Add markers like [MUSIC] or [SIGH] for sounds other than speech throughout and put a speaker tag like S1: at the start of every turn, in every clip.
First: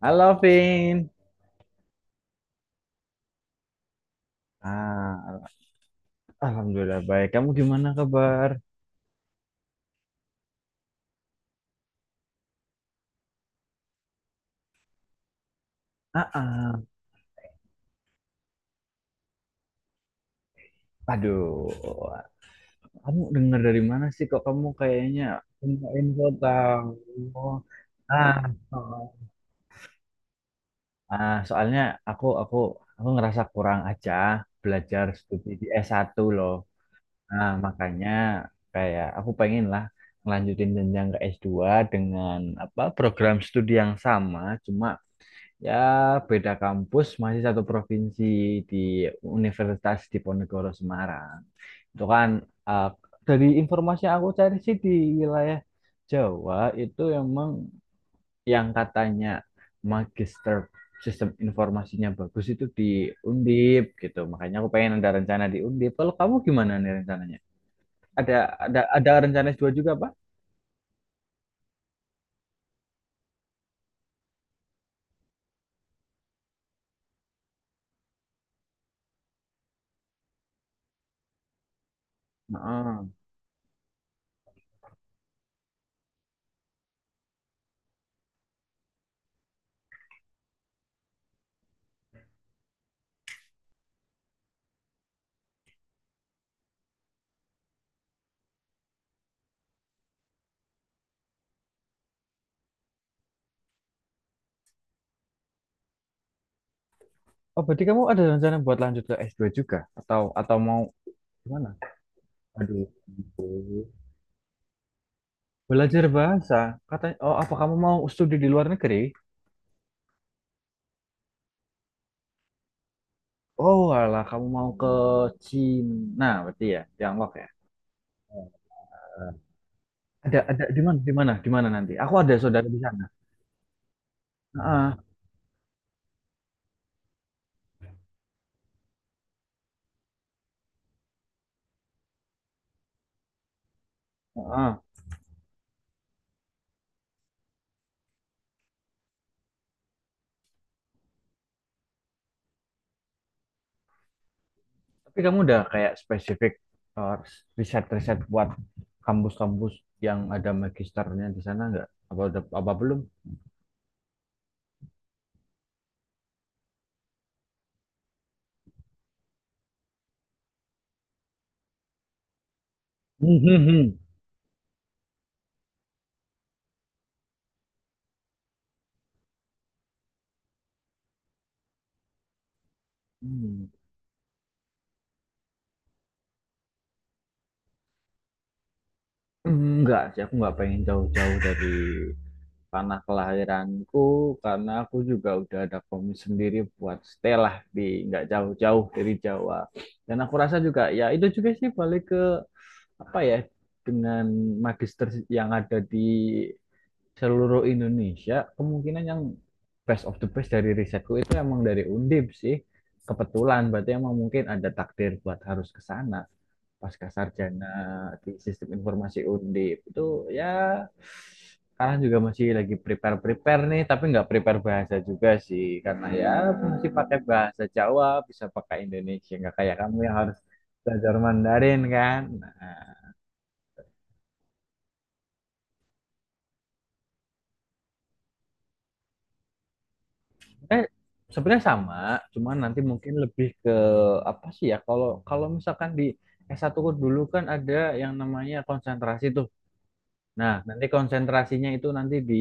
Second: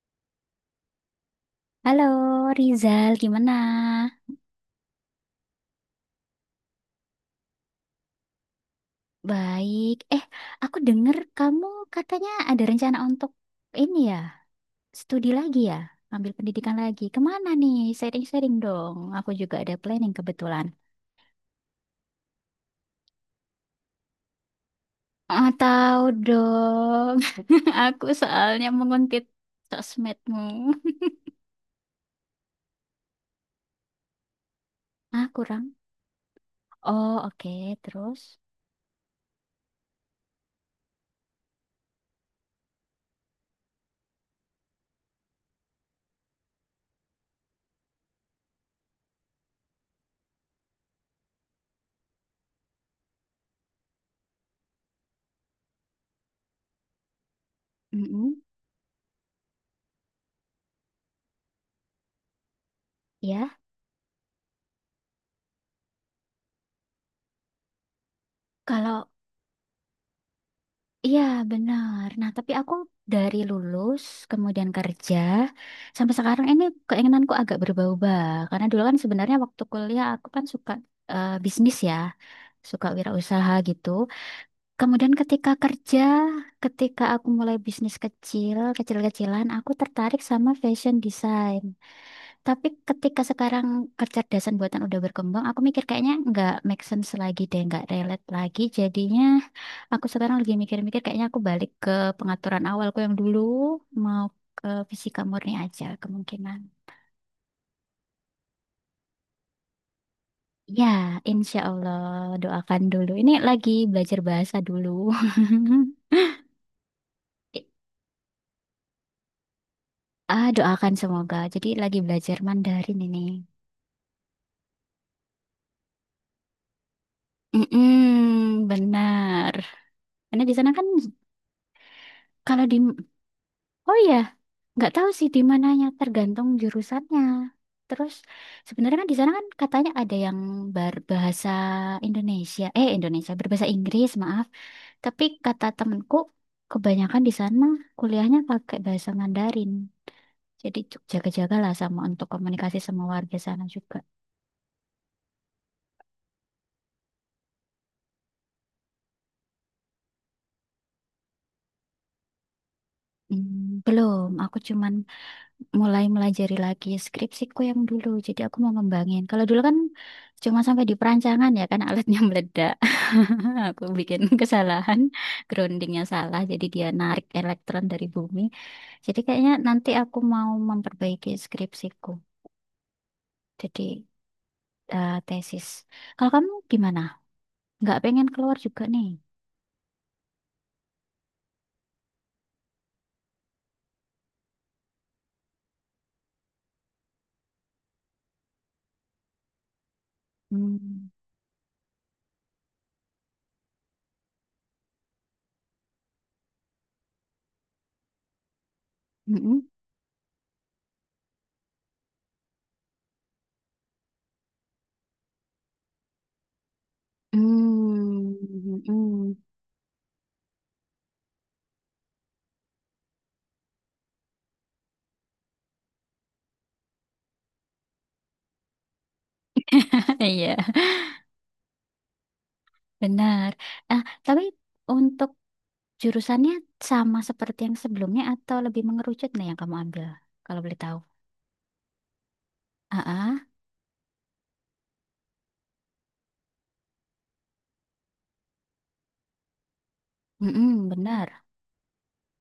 S1: Halo, Vin.
S2: Halo Rizal, gimana?
S1: Ah, alhamdulillah baik. Kamu gimana kabar?
S2: Baik. Aku dengar kamu katanya ada rencana untuk ini ya, studi lagi ya,
S1: Ah,
S2: ambil pendidikan
S1: ah.
S2: lagi. Kemana nih? Sharing-sharing dong. Aku juga ada planning kebetulan.
S1: Aduh, kamu dengar dari mana sih kok kamu kayaknya
S2: Ah,
S1: punya
S2: tahu
S1: info tahu?
S2: dong. [LAUGHS] Aku
S1: Ah,
S2: soalnya
S1: oh.
S2: menguntit sosmedmu.
S1: Soalnya aku aku aku ngerasa kurang aja belajar
S2: Ah,
S1: studi
S2: kurang.
S1: di s satu loh.
S2: Oh,
S1: Nah,
S2: oke.
S1: makanya
S2: Terus,
S1: kayak aku pengen lah ngelanjutin jenjang ke s dua dengan apa program studi yang sama, cuma ya, beda kampus, masih satu provinsi di Universitas Diponegoro Semarang. Itu kan eh, dari informasi yang aku cari sih di wilayah Jawa itu emang
S2: mm,
S1: yang katanya magister sistem informasinya bagus itu di
S2: ya.
S1: Undip gitu. Makanya aku pengen ada rencana di Undip. Kalau kamu gimana nih rencananya? Ada ada
S2: Kalau
S1: ada rencana s dua juga, Pak?
S2: iya, benar. Nah, tapi aku dari lulus, kemudian kerja, sampai sekarang ini keinginanku agak berubah-ubah. Karena dulu kan sebenarnya waktu kuliah aku kan suka bisnis ya, suka
S1: Heeh.
S2: wirausaha gitu. Kemudian ketika kerja, ketika aku mulai bisnis kecil, kecil-kecilan, aku tertarik sama fashion design. Tapi ketika sekarang kecerdasan buatan udah berkembang, aku mikir kayaknya nggak make sense lagi deh, nggak relate lagi. Jadinya aku sekarang lagi mikir-mikir kayaknya aku balik ke pengaturan awalku yang dulu, mau ke fisika murni aja kemungkinan.
S1: Oh, berarti kamu ada rencana buat lanjut ke s dua juga atau mau
S2: Ya, insya
S1: gimana?
S2: Allah doakan
S1: Aduh.
S2: dulu. Ini lagi belajar bahasa dulu.
S1: Belajar
S2: [LAUGHS]
S1: bahasa, katanya, oh apa kamu mau studi di luar negeri?
S2: Ah, doakan semoga. Jadi lagi belajar Mandarin ini.
S1: Oh alah, kamu mau ke Cina, berarti ya, Tiongkok ya.
S2: Mm-mm, benar. Karena di
S1: Ada
S2: sana
S1: di
S2: kan,
S1: mana, di mana, di mana nanti? Aku ada
S2: kalau
S1: saudara
S2: di,
S1: di sana.
S2: oh ya, nggak
S1: Heeh,
S2: tahu sih di mananya tergantung jurusannya, terus sebenarnya kan di sana kan katanya ada yang berbahasa Indonesia, eh, Indonesia berbahasa Inggris, maaf,
S1: heeh.
S2: tapi kata temenku kebanyakan di sana kuliahnya pakai bahasa Mandarin, jadi jaga-jagalah sama untuk komunikasi sama warga sana juga.
S1: Tapi kamu udah kayak spesifik eh, riset-riset buat kampus-kampus yang ada magisternya di sana nggak? Apa udah, apa belum?
S2: Hmm, belum, aku cuman mulai melajari lagi skripsiku yang dulu. Jadi aku mau ngembangin. Kalau dulu kan cuma sampai di perancangan ya kan alatnya [LAUGHS] meledak.
S1: Hmm, hmm,
S2: [LAUGHS] Aku
S1: hmm.
S2: bikin kesalahan, groundingnya salah. Jadi dia narik elektron dari bumi. Jadi kayaknya nanti aku mau memperbaiki skripsiku.
S1: Hmm.
S2: Jadi eh, tesis. Kalau kamu gimana? Nggak pengen keluar juga nih?
S1: Enggak sih, aku nggak pengen jauh-jauh dari tanah kelahiranku karena aku juga udah ada komis sendiri buat stay lah di nggak jauh-jauh dari Jawa, dan aku rasa juga ya
S2: Hmm.
S1: itu juga sih balik ke apa ya dengan magister yang ada di seluruh Indonesia kemungkinan yang
S2: Mm-mm.
S1: best of the best dari risetku itu emang dari Undip sih, kebetulan berarti emang mungkin ada takdir buat harus ke sana pasca sarjana
S2: Hmm.
S1: di sistem informasi
S2: Mm-mm.
S1: Undip itu ya. Sekarang juga masih lagi prepare prepare nih, tapi nggak prepare bahasa juga sih karena ya masih pakai bahasa Jawa, bisa pakai Indonesia, nggak kayak kamu yang
S2: [LAUGHS]
S1: harus
S2: Iya,
S1: belajar Mandarin kan. Nah,
S2: benar. Ah, tapi untuk jurusannya sama seperti yang sebelumnya atau lebih mengerucut nih yang kamu ambil? Kalau boleh
S1: Eh,
S2: tahu.
S1: sebenarnya sama, cuman nanti mungkin
S2: Ah,
S1: lebih ke apa sih ya? Kalau kalau misalkan di S1 dulu kan ada yang namanya konsentrasi tuh. Nah, nanti
S2: benar.
S1: konsentrasinya itu nanti di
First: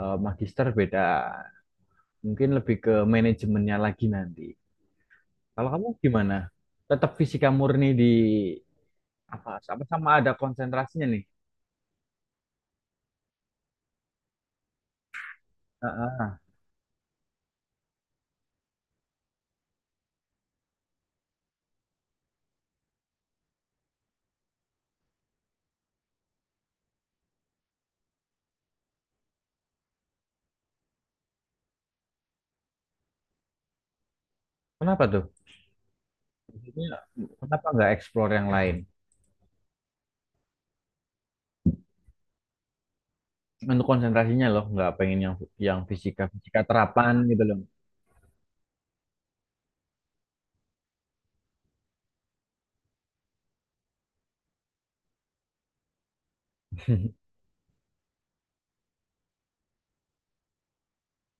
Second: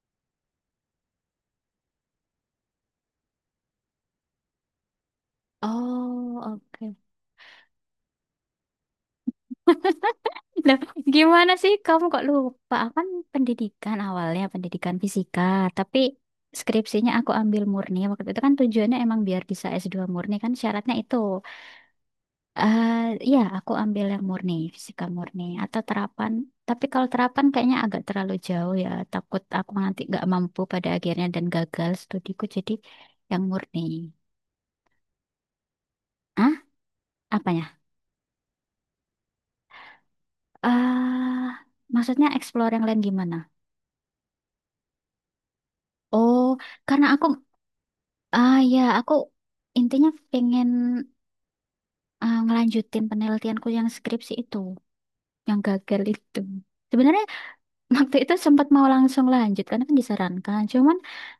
S1: magister beda. Mungkin lebih ke manajemennya lagi nanti. Kalau kamu gimana?
S2: Oh, oke.
S1: Tetap fisika murni di apa? Sama sama ada
S2: Lah,
S1: konsentrasinya nih.
S2: gimana sih kamu kok lupa? Aku kan pendidikan awalnya, pendidikan fisika. Tapi
S1: Heeh.
S2: skripsinya aku ambil murni. Waktu itu kan tujuannya emang biar bisa S2 murni kan syaratnya itu. Eh, Iya, aku ambil yang murni, fisika murni atau terapan. Tapi kalau terapan kayaknya agak terlalu jauh ya. Takut aku nanti nggak mampu pada akhirnya dan gagal studiku. Jadi yang murni.
S1: Kenapa tuh?
S2: Ah,
S1: Maksudnya, kenapa
S2: apanya?
S1: nggak explore yang lain?
S2: Ah, maksudnya explore yang lain gimana?
S1: Untuk konsentrasinya loh, nggak pengen yang fisika
S2: Oh,
S1: fisika
S2: karena
S1: terapan
S2: aku,
S1: gitu loh.
S2: ah ya, aku intinya pengen ngelanjutin penelitianku yang skripsi itu, yang gagal itu. Sebenarnya
S1: [LAUGHS]
S2: waktu itu sempat mau langsung lanjut karena kan disarankan. Cuman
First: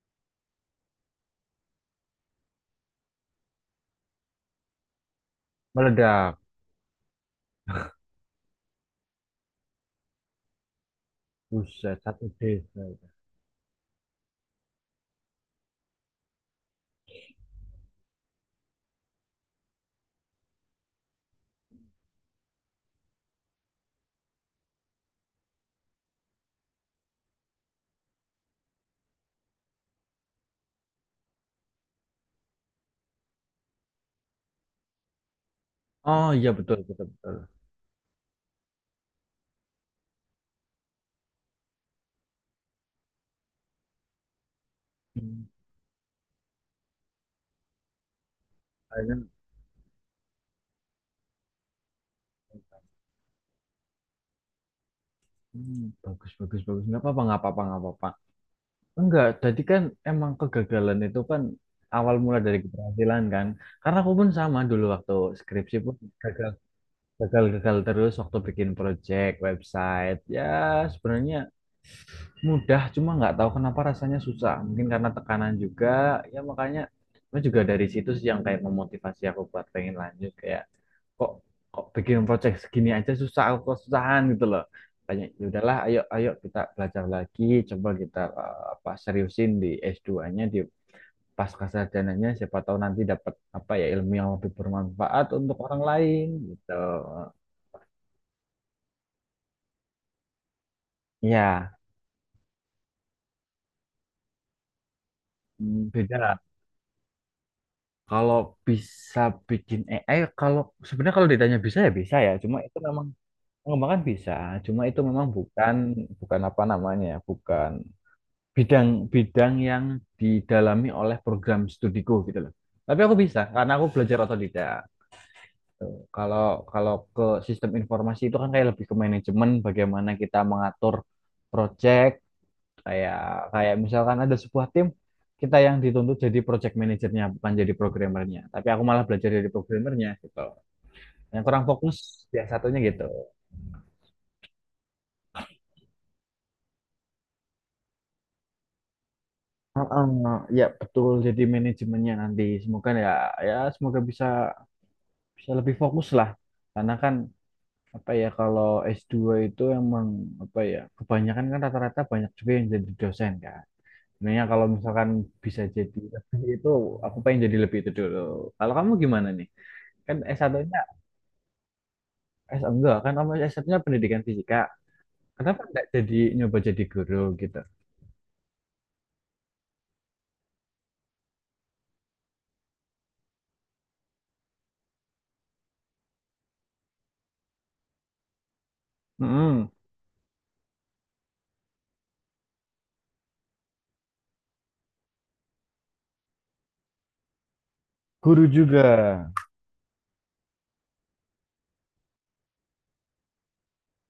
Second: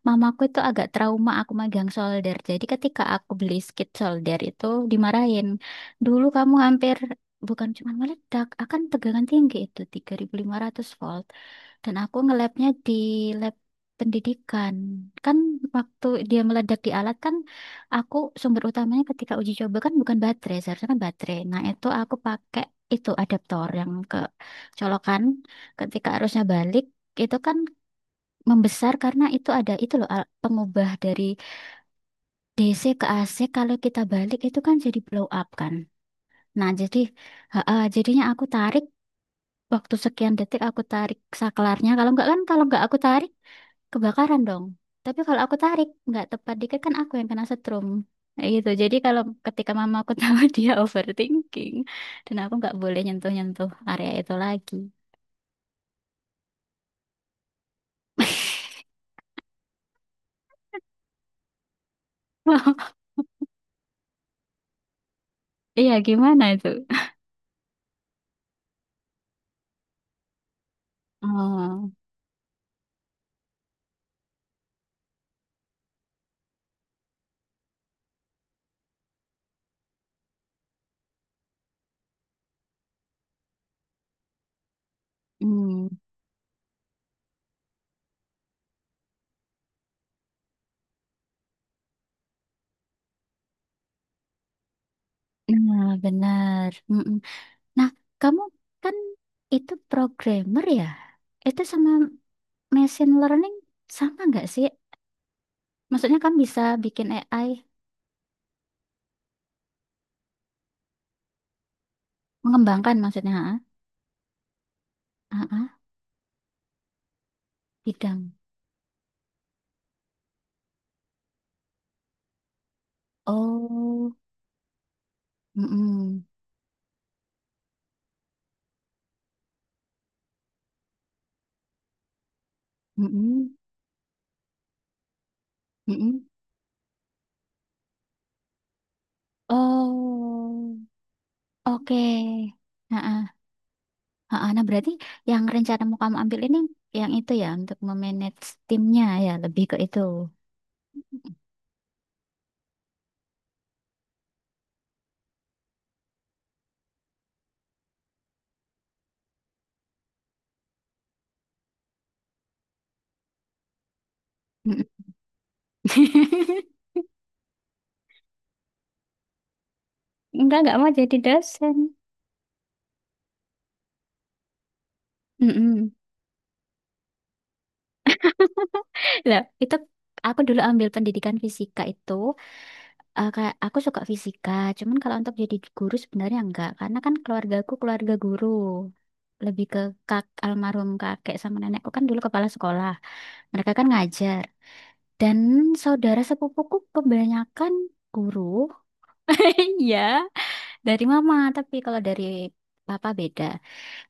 S2: mamaku itu agak trauma aku megang solder. Jadi ketika aku beli skid solder itu dimarahin. Dulu
S1: Meledak,
S2: kamu hampir bukan cuma meledak, akan tegangan tinggi itu 3.500 volt. Dan
S1: buset
S2: aku
S1: satu
S2: ngelabnya
S1: desa.
S2: di lab pendidikan. Kan waktu dia meledak di alat kan aku sumber utamanya ketika uji coba kan bukan baterai, seharusnya kan baterai. Nah, itu aku pakai itu adaptor yang ke colokan, ketika arusnya balik itu kan membesar karena itu ada itu loh pengubah dari DC ke AC, kalau kita balik itu kan jadi blow up kan.
S1: Oh iya
S2: Nah,
S1: betul
S2: jadi
S1: betul betul.
S2: jadinya aku tarik waktu sekian detik aku tarik saklarnya, kalau nggak kan, kalau nggak aku tarik kebakaran dong. Tapi kalau
S1: Hmm,
S2: aku tarik nggak tepat dikit kan aku yang kena setrum. Kayak gitu. Jadi kalau
S1: akhirnya,
S2: ketika mama aku tahu [LAUGHS] dia overthinking dan aku nggak boleh nyentuh-nyentuh area itu lagi.
S1: hmm, bagus bagus bagus, nggak apa-apa nggak apa-apa nggak apa-apa, enggak jadi kan emang kegagalan itu kan awal mula dari
S2: [LAUGHS]
S1: keberhasilan kan karena aku pun sama dulu waktu skripsi
S2: Iya,
S1: pun
S2: gimana
S1: gagal,
S2: itu?
S1: gagal-gagal terus waktu bikin project website ya. Sebenarnya
S2: Oh.
S1: mudah, cuma nggak tahu kenapa rasanya susah, mungkin karena tekanan juga ya, makanya itu juga dari situ sih yang kayak memotivasi aku buat pengen lanjut kayak kok kok bikin project segini aja susah, aku kesusahan gitu loh. Kayak ya udahlah,
S2: Hmm,
S1: ayo ayo kita belajar lagi, coba kita apa seriusin di s dua nya, di pasca sarjananya siapa tahu nanti dapat apa ya ilmu yang lebih bermanfaat untuk orang
S2: nah,
S1: lain
S2: benar.
S1: gitu.
S2: Mm-mm. Nah, kamu kan itu programmer ya? Itu
S1: Iya.
S2: sama machine learning sama nggak sih?
S1: Hmm, beda
S2: Maksudnya kan
S1: lah.
S2: bisa bikin AI,
S1: Kalau bisa bikin AI, kalau sebenarnya kalau ditanya bisa ya bisa ya. Cuma itu
S2: mengembangkan
S1: memang
S2: maksudnya, ha?
S1: pengembangan bisa. Cuma itu memang
S2: Ah,
S1: bukan
S2: ah,
S1: bukan apa namanya, ya, bukan
S2: bidang.
S1: bidang-bidang yang didalami oleh program studiku gitu loh. Tapi aku bisa karena aku
S2: Oh,
S1: belajar otodidak. Tuh.
S2: mm-mm,
S1: Kalau kalau ke sistem informasi itu kan kayak lebih ke manajemen, bagaimana kita mengatur proyek, kayak
S2: mm-mm,
S1: kayak misalkan ada sebuah tim kita yang dituntut
S2: mm-mm.
S1: jadi project manajernya bukan jadi programmernya tapi aku malah belajar jadi programmernya gitu,
S2: Oh,
S1: yang kurang
S2: oke.
S1: fokus ya satunya
S2: Ah,
S1: gitu.
S2: ah, ah, ah. Nah, berarti yang rencana mau kamu ambil ini yang itu ya, untuk memanage timnya ya, lebih ke itu.
S1: Ya betul, jadi manajemennya nanti semoga ya semoga bisa bisa lebih fokus lah karena kan apa ya kalau s dua itu emang apa ya kebanyakan kan rata-rata banyak juga yang jadi dosen kan sebenarnya kalau
S2: Mm-mm.
S1: misalkan bisa jadi lebih itu,
S2: [LAUGHS]
S1: aku pengen jadi lebih itu dulu. Kalau kamu gimana nih, kan S1
S2: Enggak mau jadi dosen.
S1: Enggak kan kamu S-nya pendidikan fisika. Kenapa enggak
S2: Mm-mm.
S1: jadi nyoba jadi guru gitu?
S2: [LAUGHS] Lah, itu aku dulu ambil pendidikan fisika itu, eh, kayak aku suka fisika. Cuman kalau untuk jadi guru sebenarnya enggak, karena kan keluargaku keluarga guru. Lebih
S1: Mm-mm.
S2: ke kak almarhum kakek sama nenekku kan dulu kepala sekolah. Mereka kan ngajar. Dan saudara sepupuku kebanyakan guru.
S1: Guru juga.
S2: [LAUGHS] Iya. Dari mama, tapi kalau dari papa beda.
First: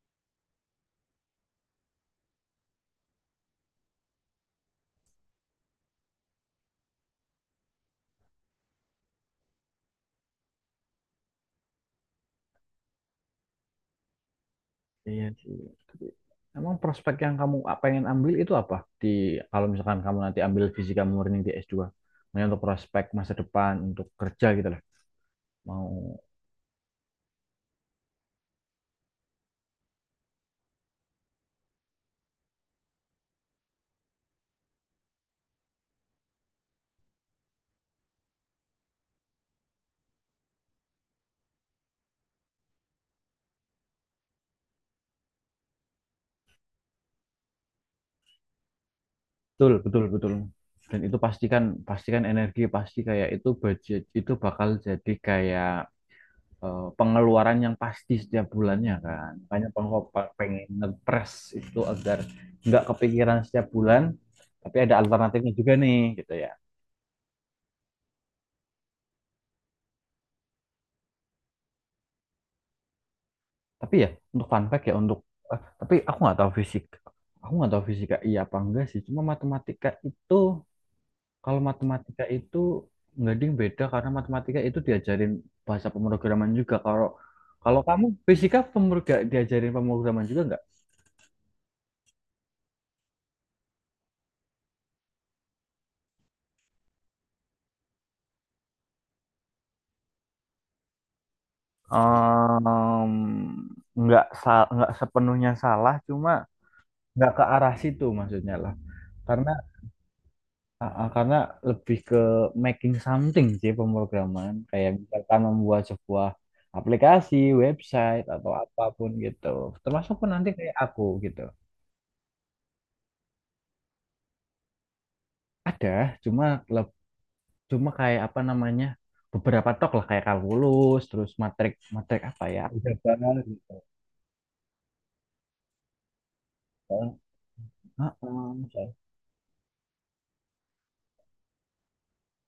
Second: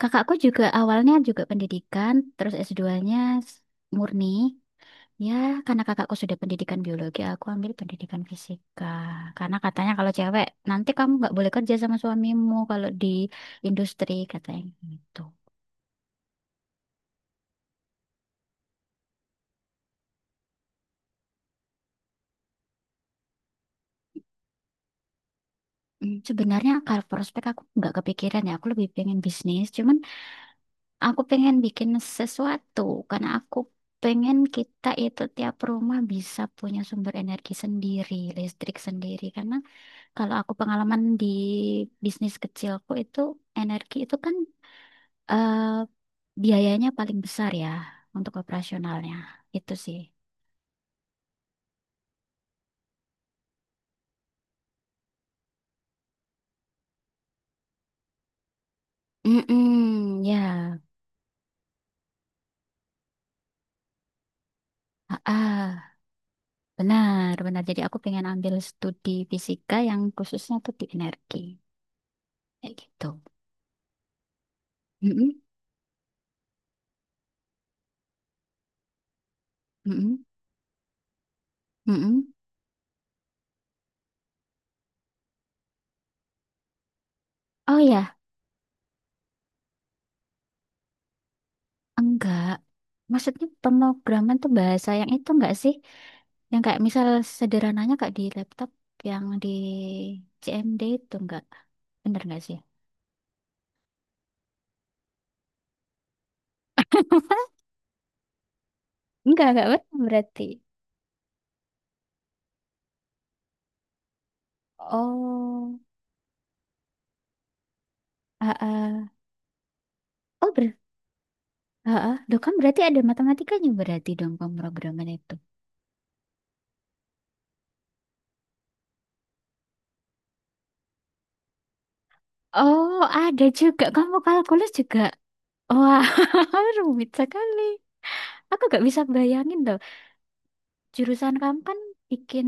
S2: Kakakku juga awalnya juga pendidikan, terus S2 s- murni. Ya, karena kakakku sudah pendidikan biologi, aku ambil pendidikan fisika. Karena katanya kalau cewek, nanti kamu nggak boleh kerja sama suamimu kalau di industri, katanya gitu.
S1: Iya sih. Tapi emang prospek yang kamu pengen ambil itu apa? Di kalau misalkan kamu nanti ambil fisika murni di S2, maksudnya untuk prospek masa depan, untuk kerja gitu lah.
S2: Hmm,
S1: Mau
S2: sebenarnya kalau prospek aku nggak kepikiran ya, aku lebih pengen bisnis. Cuman aku pengen bikin sesuatu karena aku pengen kita itu tiap rumah bisa punya sumber energi sendiri, listrik sendiri. Karena kalau aku pengalaman di bisnis kecilku itu, energi itu kan, eh, biayanya paling besar ya untuk operasionalnya.
S1: betul
S2: Itu sih.
S1: betul betul. Dan itu pastikan pastikan energi pasti kayak itu budget itu bakal jadi kayak pengeluaran yang pasti setiap bulannya kan. Makanya
S2: Mm, ya,
S1: pengen ngepres itu agar nggak kepikiran setiap bulan, tapi ada
S2: ah,
S1: alternatifnya juga
S2: ah,
S1: nih gitu ya.
S2: benar, benar. Jadi aku pengen ambil studi fisika yang khususnya tuh di energi, kayak gitu.
S1: Tapi ya untuk fun fact ya untuk
S2: Mm-mm,
S1: tapi aku nggak tahu fisik. Aku nggak tahu fisika iya apa enggak sih. Cuma matematika
S2: mm-mm,
S1: itu, kalau matematika
S2: mm-mm.
S1: itu nggak ding beda karena matematika itu diajarin bahasa pemrograman juga. Kalau
S2: Oh
S1: kalau kamu
S2: ya,
S1: fisika diajarin pemrograman juga nggak?
S2: enggak. Maksudnya pemrograman tuh bahasa yang itu enggak sih? Yang kayak misal sederhananya kayak di laptop yang di CMD itu, enggak. Bener enggak sih?
S1: Em, nggak nggak sepenuhnya salah, cuma nggak ke arah situ maksudnya lah karena
S2: Enggak benar berarti.
S1: karena lebih ke making something sih pemrograman kayak misalkan
S2: Oh,
S1: membuat sebuah aplikasi website atau
S2: ah,
S1: apapun
S2: ah.
S1: gitu termasuk pun nanti
S2: Oh,
S1: kayak aku gitu.
S2: ah, ah. Loh, kan berarti ada matematikanya berarti dong pemrograman itu.
S1: Ada, cuma leb- cuma kayak apa namanya beberapa tok lah kayak kalkulus terus matrik matrik apa ya
S2: Oh,
S1: aljabar
S2: ada
S1: gitu.
S2: juga. Kamu kalkulus juga. Wah, [LAUGHS] rumit sekali. Aku gak
S1: Heeh,
S2: bisa bayangin jurusan kamu kan bikin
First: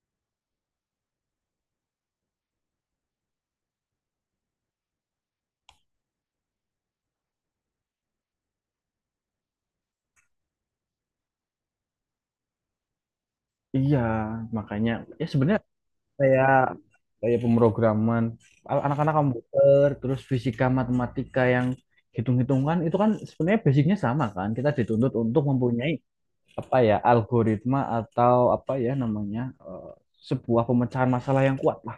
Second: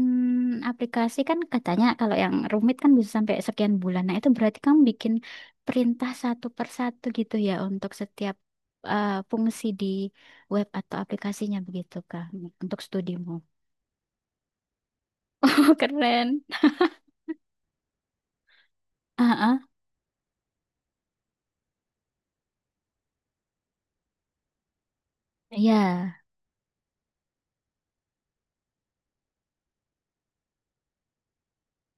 S2: aplikasi kan katanya kalau yang rumit kan bisa sampai sekian bulan. Nah, itu berarti kamu bikin perintah satu per satu gitu ya untuk setiap, eh, fungsi di web atau aplikasinya, begitu Kak, untuk studimu.
S1: iya makanya ya sebenarnya
S2: [LAUGHS] Keren.
S1: kayak kayak pemrograman anak-anak
S2: Heeh.
S1: komputer terus fisika matematika yang hitung-hitungan itu kan sebenarnya basicnya sama kan, kita dituntut untuk
S2: Iya,
S1: mempunyai apa ya algoritma atau apa ya namanya eh, sebuah pemecahan masalah yang kuat lah.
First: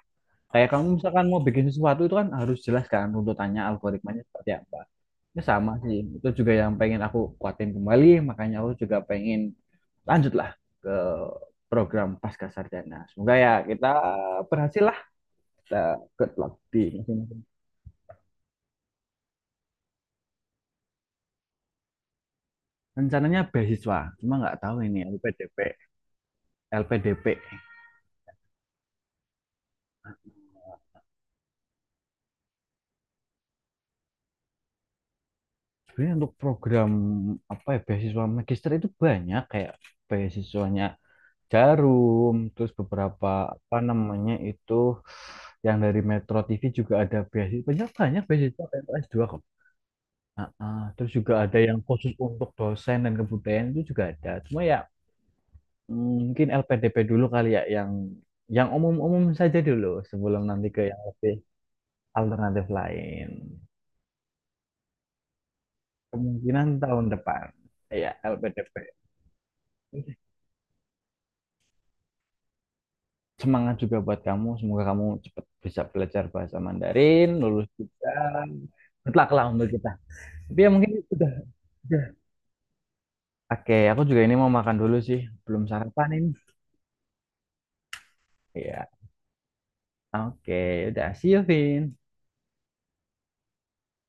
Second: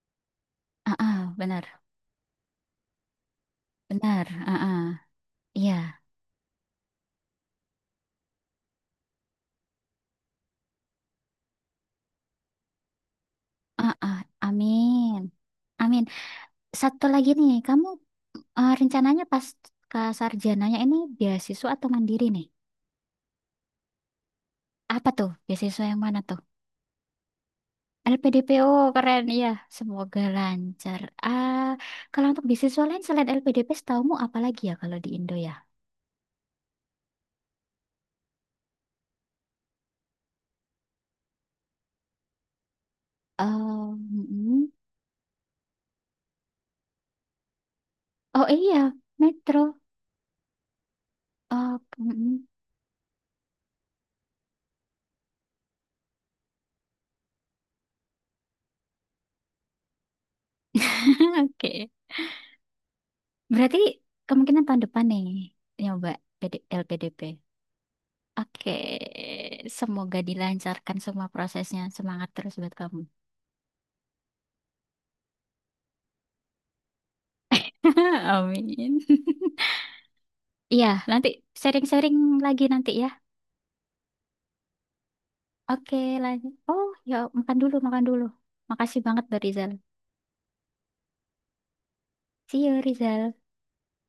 S1: Kayak kamu misalkan
S2: ah,
S1: mau bikin
S2: benar.
S1: sesuatu itu kan harus jelas kan runtutannya algoritmanya
S2: Benar,
S1: seperti apa,
S2: heeh.
S1: ya sama sih
S2: Iya,
S1: itu juga yang pengen aku kuatin kembali makanya aku juga pengen lanjutlah ke program pasca sarjana, semoga ya kita
S2: ah,
S1: berhasil lah,
S2: amin.
S1: kita
S2: Amin.
S1: ikut lagi
S2: Satu lagi
S1: masing-masing.
S2: nih, kamu, eh, rencananya pas ke sarjananya ini beasiswa atau mandiri nih?
S1: Rencananya beasiswa, cuma nggak tahu ini
S2: Apa tuh?
S1: LPDP
S2: Beasiswa yang mana tuh?
S1: LPDP
S2: LPDPO, keren ya. Semoga lancar. Ah, kalau untuk beasiswa lain selain LPDP, setaumu apa lagi ya kalau di Indo ya?
S1: Sebenarnya untuk program apa ya beasiswa magister itu banyak kayak beasiswanya Jarum, terus beberapa
S2: Eh,
S1: apa namanya
S2: mm-mm.
S1: itu yang dari Metro TV juga ada beasiswa, banyak banyak
S2: Oh
S1: beasiswa kayak
S2: iya,
S1: untuk S2 kok.
S2: Metro.
S1: Ah. Terus juga ada yang
S2: Oh,
S1: khusus
S2: mm-mm.
S1: untuk dosen dan kebudayaan itu juga ada cuma ya mungkin LPDP dulu kali ya yang umum-umum saja dulu sebelum nanti ke yang lebih
S2: [LAUGHS] Oke.
S1: alternatif lain.
S2: Berarti kemungkinan tahun depan nih nyoba PD
S1: Kemungkinan tahun
S2: LPDP.
S1: depan. Ya,
S2: Oke,
S1: LPDP.
S2: semoga dilancarkan semua prosesnya. Semangat terus buat kamu.
S1: Semangat juga buat kamu. Semoga kamu cepat bisa belajar bahasa Mandarin, lulus
S2: [LAUGHS]
S1: juga.
S2: Amin.
S1: Good luck lah
S2: [LAUGHS]
S1: untuk kita. Tapi ya
S2: Iya,
S1: mungkin
S2: nanti
S1: udah, udah.
S2: sharing-sharing lagi nanti ya.
S1: Oke, aku juga ini mau makan dulu sih. Belum
S2: Oke,
S1: sarapan ini.
S2: lanjut. Oh, ya, makan dulu, makan dulu.
S1: Ya.
S2: Makasih banget, Rizal.
S1: Oke, udah. See you, Vin.
S2: See you, Rizal.